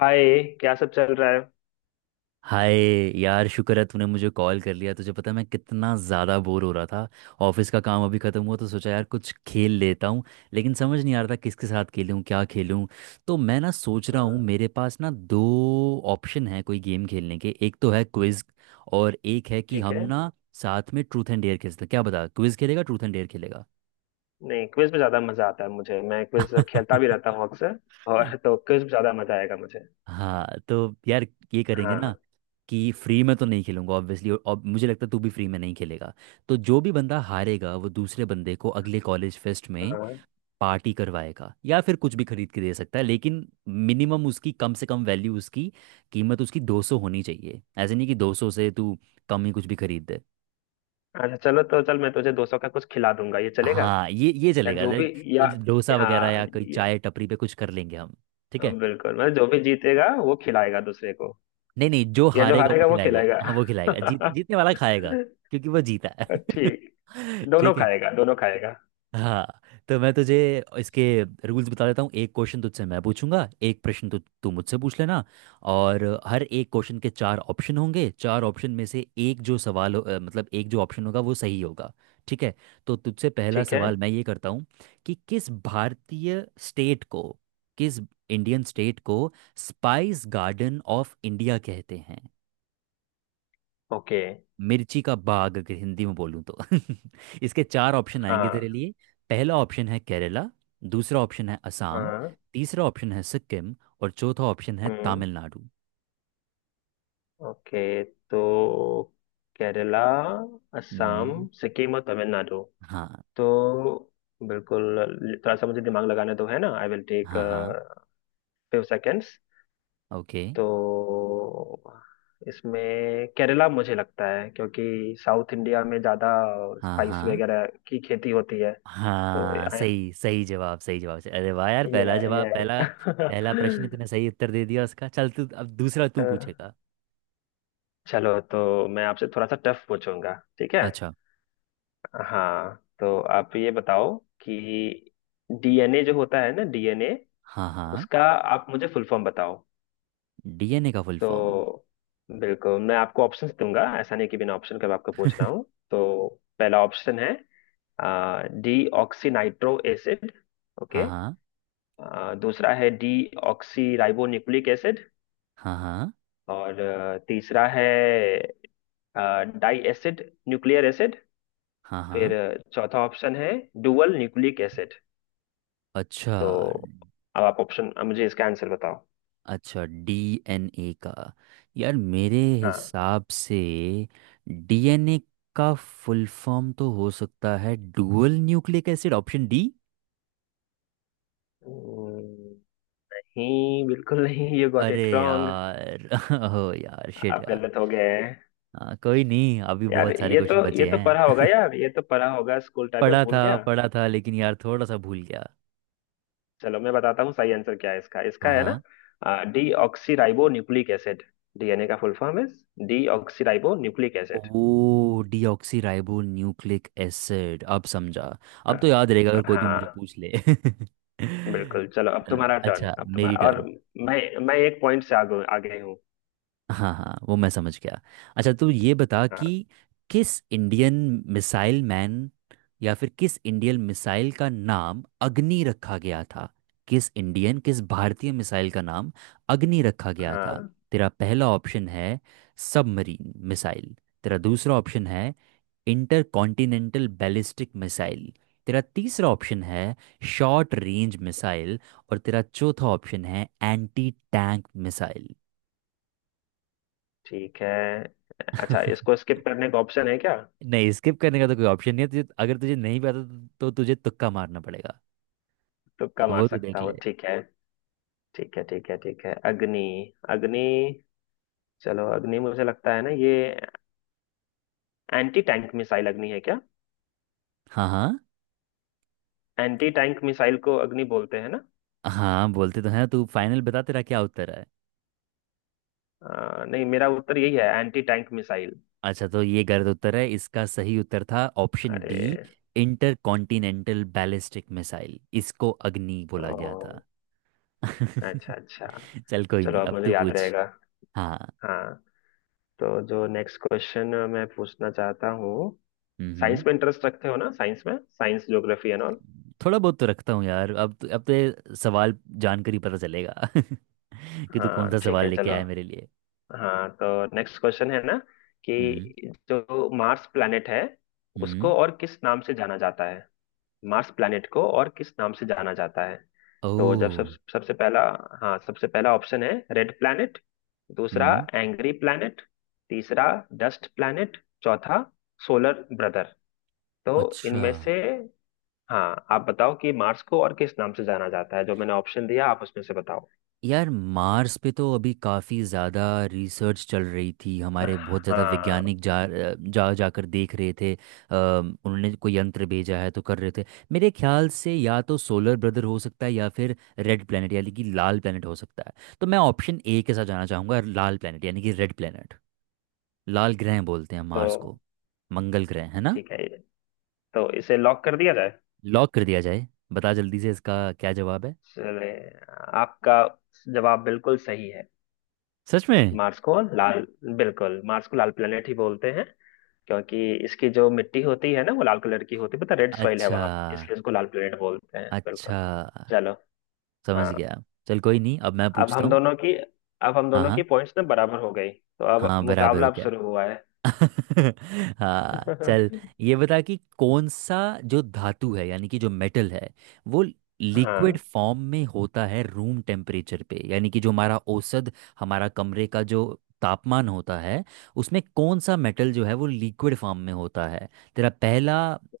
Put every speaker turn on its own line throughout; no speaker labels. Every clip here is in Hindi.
हाय, क्या सब चल रहा है।
हाय यार, शुक्र है तूने मुझे कॉल कर लिया। तुझे पता है मैं कितना ज़्यादा बोर हो रहा था। ऑफिस का काम अभी ख़त्म हुआ तो सोचा यार कुछ खेल लेता हूँ, लेकिन समझ नहीं आ रहा था किसके साथ खेलूँ, क्या खेलूँ। तो मैं ना सोच रहा हूँ
हाँ,
मेरे पास ना दो ऑप्शन है कोई गेम खेलने के। एक तो है क्विज़, और एक है कि
ठीक
हम
है।
ना साथ में ट्रूथ एंड डेयर खेलते हैं। क्या बता, क्विज़ खेलेगा ट्रूथ एंड डेयर खेलेगा।
नहीं, क्विज में ज्यादा मजा आता है मुझे, मैं क्विज खेलता भी रहता हूँ अक्सर। और तो क्विज में ज्यादा मजा आएगा मुझे।
हाँ तो यार, ये करेंगे ना
हाँ,
कि फ्री में तो नहीं खेलूंगा ऑब्वियसली, और मुझे लगता है तू भी फ्री में नहीं खेलेगा। तो जो भी बंदा हारेगा वो दूसरे बंदे को अगले कॉलेज फेस्ट में
हाँ,
पार्टी करवाएगा, या फिर कुछ भी खरीद के दे सकता है, लेकिन मिनिमम उसकी कम से कम वैल्यू, उसकी कीमत उसकी 200 होनी चाहिए। ऐसे नहीं कि 200 से तू कम ही कुछ भी खरीद दे।
अच्छा चलो, तो चल मैं तुझे दो सौ का कुछ खिला दूंगा, ये चलेगा।
हाँ, ये
या
चलेगा,
जो भी,
लाइक
या
कुछ डोसा वगैरह
हाँ,
या कोई
ये
चाय टपरी पे कुछ कर लेंगे हम। ठीक है।
बिल्कुल, मतलब जो भी जीतेगा वो खिलाएगा दूसरे को।
नहीं नहीं, जो
या जो
हारेगा वो
हारेगा वो
खिलाएगा,
खिलाएगा।
हाँ वो खिलाएगा, जीतने वाला खाएगा क्योंकि वो जीता है।
ठीक। दोनों
ठीक है।
खाएगा, दोनों खाएगा।
हाँ तो मैं तुझे इसके रूल्स बता देता हूँ। एक क्वेश्चन तुझसे मैं पूछूंगा, एक प्रश्न तू मुझसे पूछ लेना। और हर एक क्वेश्चन के चार ऑप्शन होंगे। चार ऑप्शन में से एक जो सवाल मतलब एक जो ऑप्शन होगा वो सही होगा। ठीक है। तो तुझसे पहला
ठीक है।
सवाल मैं ये करता हूँ कि किस भारतीय स्टेट को, किस इंडियन स्टेट को स्पाइस गार्डन ऑफ इंडिया कहते हैं।
ओके।
मिर्ची का बाग अगर हिंदी में बोलूँ तो। इसके चार ऑप्शन आएंगे तेरे
हाँ,
लिए। पहला ऑप्शन है केरला, दूसरा ऑप्शन है असम,
हाँ।
तीसरा ऑप्शन है सिक्किम, और चौथा ऑप्शन है
हम्म।
तमिलनाडु।
ओके। तो केरला, असम,
हम्म।
सिक्किम और तमिलनाडु।
हाँ
तो बिल्कुल, थोड़ा सा मुझे दिमाग लगाना तो है ना, आई विल टेक
हाँ। हाँ।
Few seconds.
ओके।
तो इसमें केरला मुझे लगता है, क्योंकि साउथ इंडिया में ज़्यादा
हाँ
स्पाइस
हाँ,
वगैरह की खेती होती है। तो
हाँ
ये
सही, सही जवाब, सही जवाब। अरे वाह यार, पहला जवाब,
ये
पहला पहला प्रश्न तूने सही उत्तर दे दिया उसका। चल, तू अब दूसरा तू पूछेगा।
चलो, तो मैं आपसे थोड़ा सा टफ पूछूंगा, ठीक है।
अच्छा।
हाँ, तो आप ये बताओ कि डीएनए जो होता है ना, डीएनए,
हाँ हाँ।
उसका आप मुझे फुल फॉर्म बताओ।
डीएनए का फुल फॉर्म।
तो बिल्कुल मैं आपको ऑप्शंस दूंगा, ऐसा नहीं कि बिना ऑप्शन के मैं आपको पूछ रहा हूँ। तो पहला ऑप्शन है डी ऑक्सी नाइट्रो एसिड।
हाँ
ओके।
हाँ
दूसरा है D oxy ribo nucleic acid.
हाँ। हाँ।
और तीसरा है डाई एसिड न्यूक्लियर एसिड।
हाँ
फिर
हाँ।
चौथा ऑप्शन है डुअल न्यूक्लिक एसिड।
अच्छा।
तो अब आप ऑप्शन मुझे इसका आंसर बताओ।
अच्छा, डीएनए का। यार मेरे
हाँ।
हिसाब से डीएनए का फुल फॉर्म तो हो सकता है dual nucleic acid, option D.
हम्म, नहीं बिल्कुल नहीं, यू गॉट
अरे
इट रॉन्ग।
यार। ओ यार शिट
आप
यार।
गलत हो गए हैं।
हाँ कोई नहीं, अभी
यार
बहुत सारे
ये तो,
क्वेश्चन
ये
बचे
तो पढ़ा होगा
हैं।
यार, ये तो पढ़ा होगा, स्कूल टाइम में
पढ़ा
भूल
था,
गया।
पढ़ा था लेकिन यार थोड़ा सा भूल गया।
चलो, मैं बताता हूँ सही आंसर क्या है इसका। इसका है
हाँ।
ना D oxy ribo nucleic acid. DNA का फुल फॉर्म है डी ऑक्सी राइबो न्यूक्लिक
ओ,
acid.
Deoxy ribo nucleic acid, अब समझा। अब तो याद रहेगा अगर कोई भी मुझे
हाँ,
पूछ ले।
बिल्कुल। चलो, अब तुम्हारा टर्न,
अच्छा,
अब
मेरी
तुम्हारा। और
टर्न।
मैं मैं एक पॉइंट से आगे आगे हूँ।
हाँ हाँ, वो मैं समझ गया। अच्छा तू ये बता कि
हाँ,
किस इंडियन मिसाइल मैन, या फिर किस इंडियन मिसाइल का नाम अग्नि रखा गया था। किस इंडियन, किस भारतीय मिसाइल का नाम अग्नि रखा गया था।
हाँ।
तेरा पहला ऑप्शन है सबमरीन मिसाइल, तेरा दूसरा ऑप्शन है इंटर कॉन्टिनेंटल बैलिस्टिक मिसाइल, तेरा तीसरा ऑप्शन है शॉर्ट रेंज मिसाइल, और तेरा चौथा ऑप्शन है एंटी टैंक मिसाइल।
ठीक है। अच्छा, इसको स्किप करने का ऑप्शन है क्या।
नहीं, स्किप करने का तो कोई ऑप्शन नहीं है। तुझे अगर तुझे नहीं पता तो तुझे तुक्का मारना पड़ेगा।
तुक्का
अब
मार
वो तो
सकता
देख
हूँ,
ले।
ठीक है। ठीक है, ठीक है, ठीक है। अग्नि, अग्नि। चलो, अग्नि मुझे लगता है ना, ये एंटी टैंक मिसाइल अग्नि है क्या।
हाँ हाँ।
एंटी टैंक मिसाइल को अग्नि बोलते हैं ना।
हाँ, बोलते तो हैं। तू फाइनल बता तेरा क्या उत्तर है।
नहीं, मेरा उत्तर यही है, एंटी टैंक मिसाइल।
अच्छा, तो ये गलत उत्तर है। इसका सही उत्तर था ऑप्शन बी,
अरे।
इंटरकॉन्टिनेंटल बैलिस्टिक मिसाइल, इसको अग्नि बोला गया था।
ओ। अच्छा, अच्छा।
चल कोई नहीं,
चलो, अब
अब
मुझे
तू
याद
पूछ।
रहेगा।
हाँ।
हाँ, तो जो नेक्स्ट क्वेश्चन मैं पूछना चाहता हूँ, साइंस
हम्म।
में इंटरेस्ट रखते हो ना, साइंस में, साइंस ज्योग्राफी एंड ऑल।
थोड़ा बहुत तो रखता हूँ यार। अब तो ये सवाल जानकर ही पता चलेगा कि तू कौन
हाँ,
सा
ठीक
सवाल
है,
लेके
चलो।
आया है मेरे लिए।
हाँ, तो नेक्स्ट क्वेश्चन है ना
हम्म।
कि जो मार्स प्लैनेट है, उसको
हम्म।
और किस नाम से जाना जाता है। मार्स प्लैनेट को और किस नाम से जाना जाता है। तो जब सब,
ओ।
सबसे पहला, हाँ, सबसे पहला ऑप्शन है रेड प्लैनेट। दूसरा
हम्म।
Angry planet. तीसरा डस्ट प्लैनेट। चौथा सोलर ब्रदर। तो
अच्छा।
इनमें से, हाँ, आप बताओ कि मार्स को और किस नाम से जाना जाता है, जो मैंने ऑप्शन दिया आप उसमें से बताओ।
यार मार्स पे तो अभी काफ़ी ज़्यादा रिसर्च चल रही थी। हमारे बहुत ज़्यादा
हाँ।
वैज्ञानिक जा जा जाकर देख रहे थे, उन्होंने कोई यंत्र भेजा है तो कर रहे थे। मेरे ख्याल से या तो सोलर ब्रदर हो सकता है, या फिर रेड प्लैनेट, यानी कि लाल प्लैनेट हो सकता है। तो मैं ऑप्शन ए के साथ जाना चाहूँगा, लाल प्लैनेट, यानी कि रेड प्लैनेट। लाल ग्रह बोलते हैं
तो
मार्स को। मंगल ग्रह है ना।
ठीक है, तो इसे लॉक कर दिया जाए।
लॉक कर दिया जाए। बता जल्दी से इसका क्या जवाब है।
चले, आपका जवाब बिल्कुल सही है।
सच में?
मार्स को लाल, बिल्कुल मार्स को लाल प्लेनेट ही बोलते हैं, क्योंकि इसकी जो मिट्टी होती है ना वो लाल कलर की होती है, पता, रेड सॉइल है
अच्छा
वहां, इसलिए इसको लाल प्लेनेट बोलते हैं,
अच्छा,
बिल्कुल। चलो।
समझ
हाँ।
गया। चल कोई नहीं, अब मैं
अब
पूछता
हम
हूँ।
दोनों की अब हम
हाँ
दोनों की
हाँ,
पॉइंट्स ना बराबर हो गई, तो अब
हाँ बराबर
मुकाबला
हो
अब
गया।
शुरू हुआ है।
हाँ चल। ये बता कि कौन सा जो धातु है, यानी कि जो मेटल है, वो लिक्विड
हाँ,
फॉर्म में होता है रूम टेम्परेचर पे, यानी कि जो हमारा औसत, हमारा कमरे का जो तापमान होता है, उसमें कौन सा मेटल जो है वो लिक्विड फॉर्म में होता है। तेरा पहला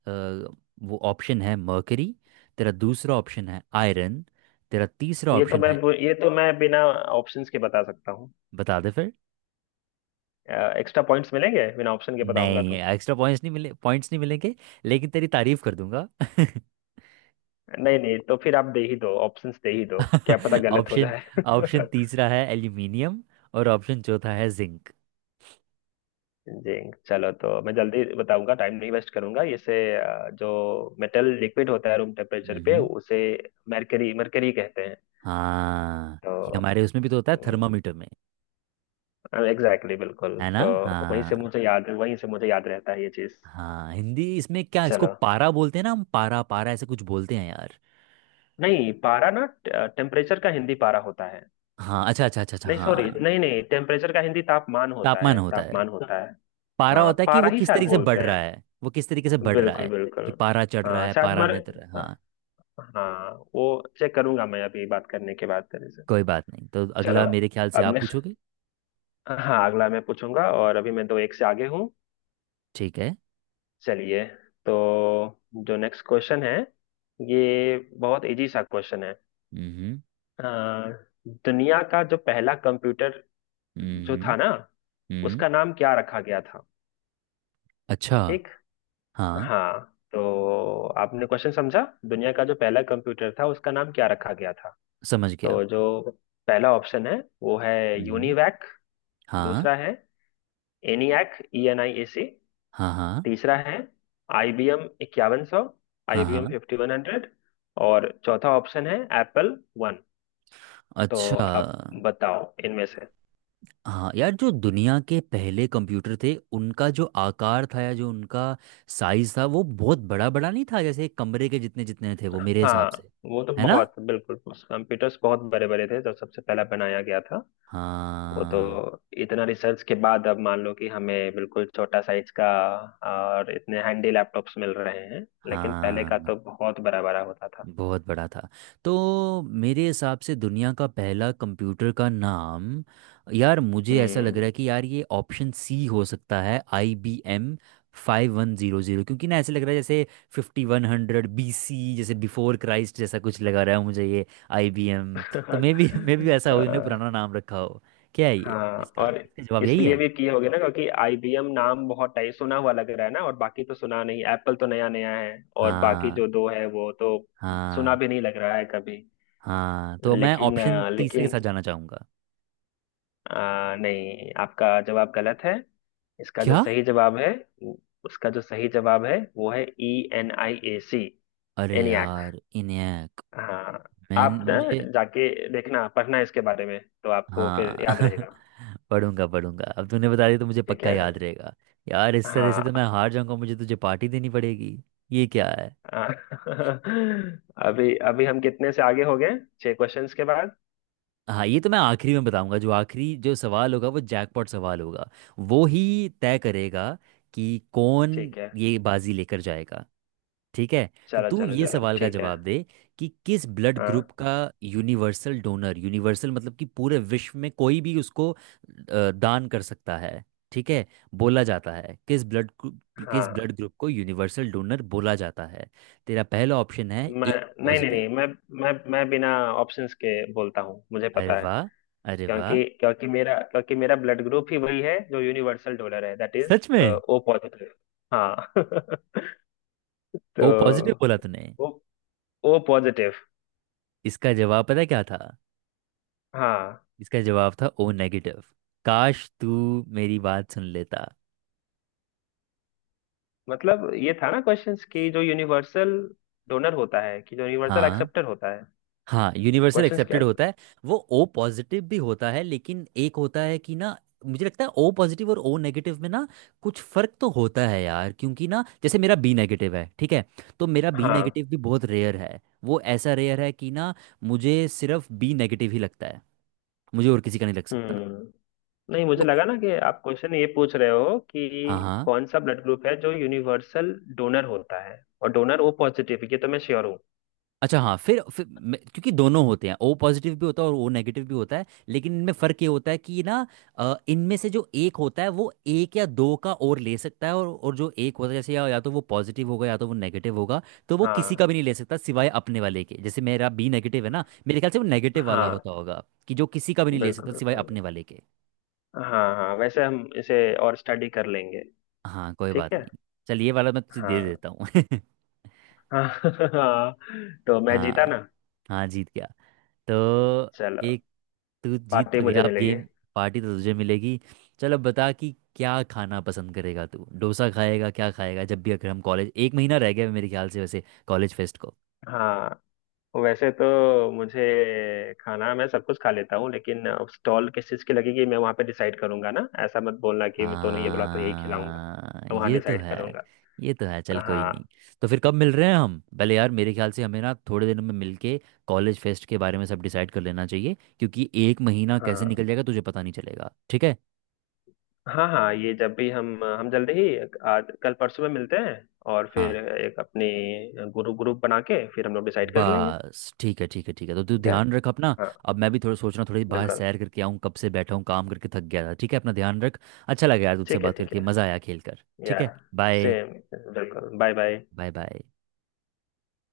वो ऑप्शन है मर्करी, तेरा दूसरा ऑप्शन है आयरन, तेरा तीसरा
ये तो
ऑप्शन
मैं
है।
ये तो मैं बिना ऑप्शंस के बता सकता हूँ।
बता दे फिर।
एक्स्ट्रा पॉइंट्स मिलेंगे बिना ऑप्शन के बताऊंगा
नहीं,
तो।
एक्स्ट्रा पॉइंट्स नहीं मिले, पॉइंट्स नहीं मिलेंगे, लेकिन तेरी तारीफ कर दूंगा।
नहीं नहीं, तो फिर आप दे ही दो, ऑप्शंस दे ही दो, क्या पता गलत हो
ऑप्शन,
जाए।
ऑप्शन तीसरा है एल्यूमिनियम, और ऑप्शन चौथा है जिंक।
जी। चलो, तो मैं जल्दी बताऊंगा, टाइम नहीं वेस्ट करूंगा इसे। जो मेटल लिक्विड होता है रूम टेम्परेचर पे
हम्म।
उसे मरकरी मरकरी कहते हैं।
हाँ, ये
तो
हमारे उसमें भी तो होता है, थर्मामीटर में।
एग्जैक्टली, exactly, बिल्कुल।
है ना।
तो
हाँ।
वहीं से मुझे याद रहता है ये चीज।
हाँ हिंदी इसमें क्या, इसको
चलो।
पारा बोलते हैं ना हम। पारा पारा ऐसे कुछ बोलते हैं यार।
नहीं, पारा ना, टेम्परेचर का हिंदी पारा होता है।
हाँ अच्छा अच्छा अच्छा अच्छा,
नहीं
हाँ।
सॉरी, नहीं नहीं, टेम्परेचर का हिंदी तापमान होता
तापमान
है,
होता है,
तापमान होता है।
पारा
हाँ,
होता है कि
पारा
वो
ही
किस
शायद
तरीके से
बोलते
बढ़ रहा
हैं,
है, वो किस तरीके से बढ़ रहा
बिल्कुल,
है,
बिल्कुल।
कि पारा चढ़ रहा
हाँ,
है,
शायद। तो
पारा
मर
नहीं उतर रहा है। हाँ
हाँ वो चेक करूंगा मैं अभी बात करने के बाद तेरे से।
कोई बात नहीं, तो
चलो,
अगला मेरे ख्याल से
अब
आप
नेक्स्ट,
पूछोगे।
हाँ अगला मैं पूछूंगा, और अभी मैं दो एक से आगे हूँ।
ठीक है।
चलिए। तो जो नेक्स्ट क्वेश्चन है, ये बहुत इजी सा क्वेश्चन है।
हम्म।
आ, दुनिया का जो पहला कंप्यूटर जो था
हम्म।
ना,
हम्म।
उसका नाम क्या रखा गया था।
अच्छा।
ठीक।
हाँ,
हाँ, तो आपने क्वेश्चन समझा। दुनिया का जो पहला कंप्यूटर था, उसका नाम क्या रखा गया था।
समझ गया।
तो जो पहला ऑप्शन है वो है
हम्म।
यूनिवैक।
हाँ
दूसरा है ENIAC, E N I A C.
हाँ। हाँ।
तीसरा है IBM इक्यावन सौ,
हाँ।
IBM
हाँ।
Fifty one hundred. और चौथा ऑप्शन है एप्पल वन। तो
अच्छा।
आप बताओ इनमें से।
हाँ यार, जो दुनिया के पहले कंप्यूटर थे उनका जो आकार था, या जो उनका साइज था वो बहुत बड़ा बड़ा नहीं था, जैसे एक कमरे के जितने जितने थे वो मेरे हिसाब
हाँ,
से,
वो तो
है ना।
बहुत, बिल्कुल कंप्यूटर्स बहुत बड़े बड़े थे जब सबसे पहला बनाया गया था। वो तो
हाँ
इतना रिसर्च के बाद अब मान लो कि हमें बिल्कुल छोटा साइज का और इतने हैंडी लैपटॉप्स मिल रहे हैं, लेकिन पहले का
हाँ,
तो बहुत बड़ा बड़ा होता था।
बहुत बड़ा था। तो मेरे हिसाब से दुनिया का पहला कंप्यूटर का नाम, यार मुझे ऐसा लग
हम्म।
रहा है कि यार ये ऑप्शन सी हो सकता है, I B M five one zero zero, क्योंकि ना ऐसे लग रहा है जैसे fifty one hundred B C जैसे बिफोर क्राइस्ट जैसा कुछ लगा रहा है मुझे ये, आई बी एम। तो मे बी ऐसा हो इन्होंने
अ,
पुराना नाम रखा हो। क्या है ये,
हाँ,
इसका
और
इसका जवाब यही
इसलिए
है?
भी किए होगे ना, क्योंकि आईबीएम नाम बहुत टाइप सुना हुआ लग रहा है ना, और बाकी तो सुना नहीं, एप्पल तो नया नया है। और बाकी
हाँ
जो दो है वो तो सुना
हाँ।
भी नहीं लग रहा है कभी।
हाँ तो मैं ऑप्शन तीसरे के
लेकिन
साथ जाना चाहूँगा।
नहीं, आपका जवाब गलत है। इसका जो
क्या?
सही जवाब है, उ- उसका जो सही जवाब है वो है E N I A C,
अरे
एनियाक।
यार, इन्हें,
हाँ,
मैं,
आप ना
मुझे।
जाके देखना, पढ़ना इसके बारे में, तो आपको फिर
हाँ।
याद रहेगा।
पढ़ूंगा पढ़ूंगा, अब तूने बता दिया तो मुझे
ठीक
पक्का
है।
याद रहेगा। यार इस तरह से तो
हाँ।
मैं हार जाऊंगा, मुझे तुझे पार्टी देनी पड़ेगी। ये क्या है।
हाँ। अभी अभी हम कितने से आगे हो गए छह क्वेश्चंस के बाद।
हाँ ये तो मैं आखिरी में बताऊंगा, जो आखिरी जो सवाल होगा वो जैकपॉट सवाल होगा, वो ही तय करेगा कि कौन
ठीक है।
ये बाजी लेकर जाएगा। ठीक है। तो
चलो
तू
चलो
ये
चलो,
सवाल का
ठीक है।
जवाब दे कि किस ब्लड
हाँ।
ग्रुप का यूनिवर्सल डोनर, यूनिवर्सल मतलब कि पूरे विश्व में कोई भी उसको दान कर सकता है, ठीक है, बोला जाता है, किस ब्लड किस
हाँ।
ब्लड ग्रुप को यूनिवर्सल डोनर बोला जाता है। तेरा पहला ऑप्शन है
मैं
ए
नहीं नहीं
पॉजिटिव।
नहीं मैं मैं बिना ऑप्शंस के बोलता हूँ, मुझे
अरे
पता है।
वाह, अरे वाह।
क्योंकि क्योंकि मेरा ब्लड ग्रुप ही वही है जो यूनिवर्सल डोनर है, दैट इज
सच में?
O positive. हाँ। तो
ओ पॉजिटिव बोला तूने।
ओ ओ पॉजिटिव।
इसका जवाब पता है क्या था?
हाँ।
इसका जवाब था ओ नेगेटिव। काश तू मेरी बात सुन लेता।
मतलब ये था ना क्वेश्चंस कि जो यूनिवर्सल डोनर होता है कि जो यूनिवर्सल
हाँ
एक्सेप्टर होता है।
हाँ, यूनिवर्सल
क्वेश्चंस क्या
एक्सेप्टेड
थे?
होता है। वो ओ पॉजिटिव भी होता है, लेकिन एक होता है कि ना, मुझे लगता है ओ पॉजिटिव और ओ नेगेटिव में ना कुछ फर्क तो होता है यार, क्योंकि ना जैसे मेरा बी नेगेटिव है, ठीक है। तो मेरा बी
हाँ।
नेगेटिव भी बहुत रेयर है, वो ऐसा रेयर है कि ना मुझे सिर्फ बी नेगेटिव ही लगता है, मुझे और किसी का नहीं लग सकता।
हम्म। नहीं, मुझे
तो।
लगा ना कि आप क्वेश्चन ये पूछ रहे हो
हाँ
कि
हाँ।
कौन सा ब्लड ग्रुप है जो यूनिवर्सल डोनर होता है। और डोनर ओ पॉजिटिव, ये तो मैं श्योर हूँ।
अच्छा हाँ, फिर क्योंकि दोनों होते हैं, ओ पॉजिटिव भी होता है और ओ नेगेटिव भी होता है, लेकिन इनमें फ़र्क ये होता है कि ना, इनमें से जो एक होता है वो एक या दो का और ले सकता है, और जो एक होता है जैसे, या तो वो पॉजिटिव होगा या तो वो नेगेटिव होगा, तो वो किसी
हाँ,
का भी नहीं ले सकता सिवाय अपने वाले के। जैसे मेरा बी नेगेटिव है ना, मेरे ख्याल से वो नेगेटिव वाला
हाँ,
होता होगा कि जो किसी का भी नहीं ले
बिल्कुल,
सकता
बिल्कुल।
सिवाय अपने वाले के।
हाँ हाँ, वैसे हम इसे और स्टडी कर लेंगे।
हाँ कोई
ठीक
बात
है।
नहीं। चलिए ये वाला मैं तुझे दे
हाँ।
देता हूँ।
हाँ। हाँ, तो मैं जीता
हाँ,
ना।
हाँ जीत गया। तो
चलो,
एक, तू जीत
पार्टी
तो गया
मुझे
अब
मिलेगी।
गेम। पार्टी तो तुझे मिलेगी। चलो बता कि क्या खाना पसंद करेगा, तू डोसा खाएगा, क्या खाएगा जब भी, अगर हम कॉलेज, एक महीना रह गया है मेरे ख्याल से वैसे कॉलेज फेस्ट को।
हाँ, वैसे तो मुझे, खाना मैं सब कुछ खा लेता हूँ, लेकिन स्टॉल किस चीज़ की लगेगी मैं वहाँ पे डिसाइड करूंगा ना, ऐसा मत बोलना कि मैं तो नहीं ये बोला तो यही खिलाऊंगा।
हाँ
तो वहाँ
ये तो
डिसाइड
है,
करूंगा।
ये तो है, चल कोई
हाँ।
नहीं। तो फिर कब मिल रहे हैं हम पहले, यार मेरे ख्याल से हमें ना थोड़े दिनों में मिलके कॉलेज फेस्ट के बारे में सब डिसाइड कर लेना चाहिए, क्योंकि एक महीना कैसे
हाँ।
निकल जाएगा तुझे पता नहीं चलेगा। ठीक है।
हाँ। हाँ, ये जब भी हम जल्दी ही आज कल परसों में मिलते हैं, और फिर
हाँ।
एक अपनी ग्रुप ग्रुप बना के फिर हम लोग डिसाइड कर लेंगे।
बस, ठीक है ठीक है ठीक है। तो तू
ठीक है।
ध्यान रख अपना।
हाँ,
अब मैं भी थोड़ा सोच रहा हूँ थोड़ी बाहर
बिल्कुल।
सैर करके आऊँ, कब से बैठा हूँ काम करके थक गया था। ठीक है, अपना ध्यान रख। अच्छा लगा यार तुझसे
ठीक है,
बात
ठीक
करके,
है।
मज़ा आया खेल कर। ठीक
या
है, बाय
सेम, बिल्कुल, बाय बाय।
बाय। बाय।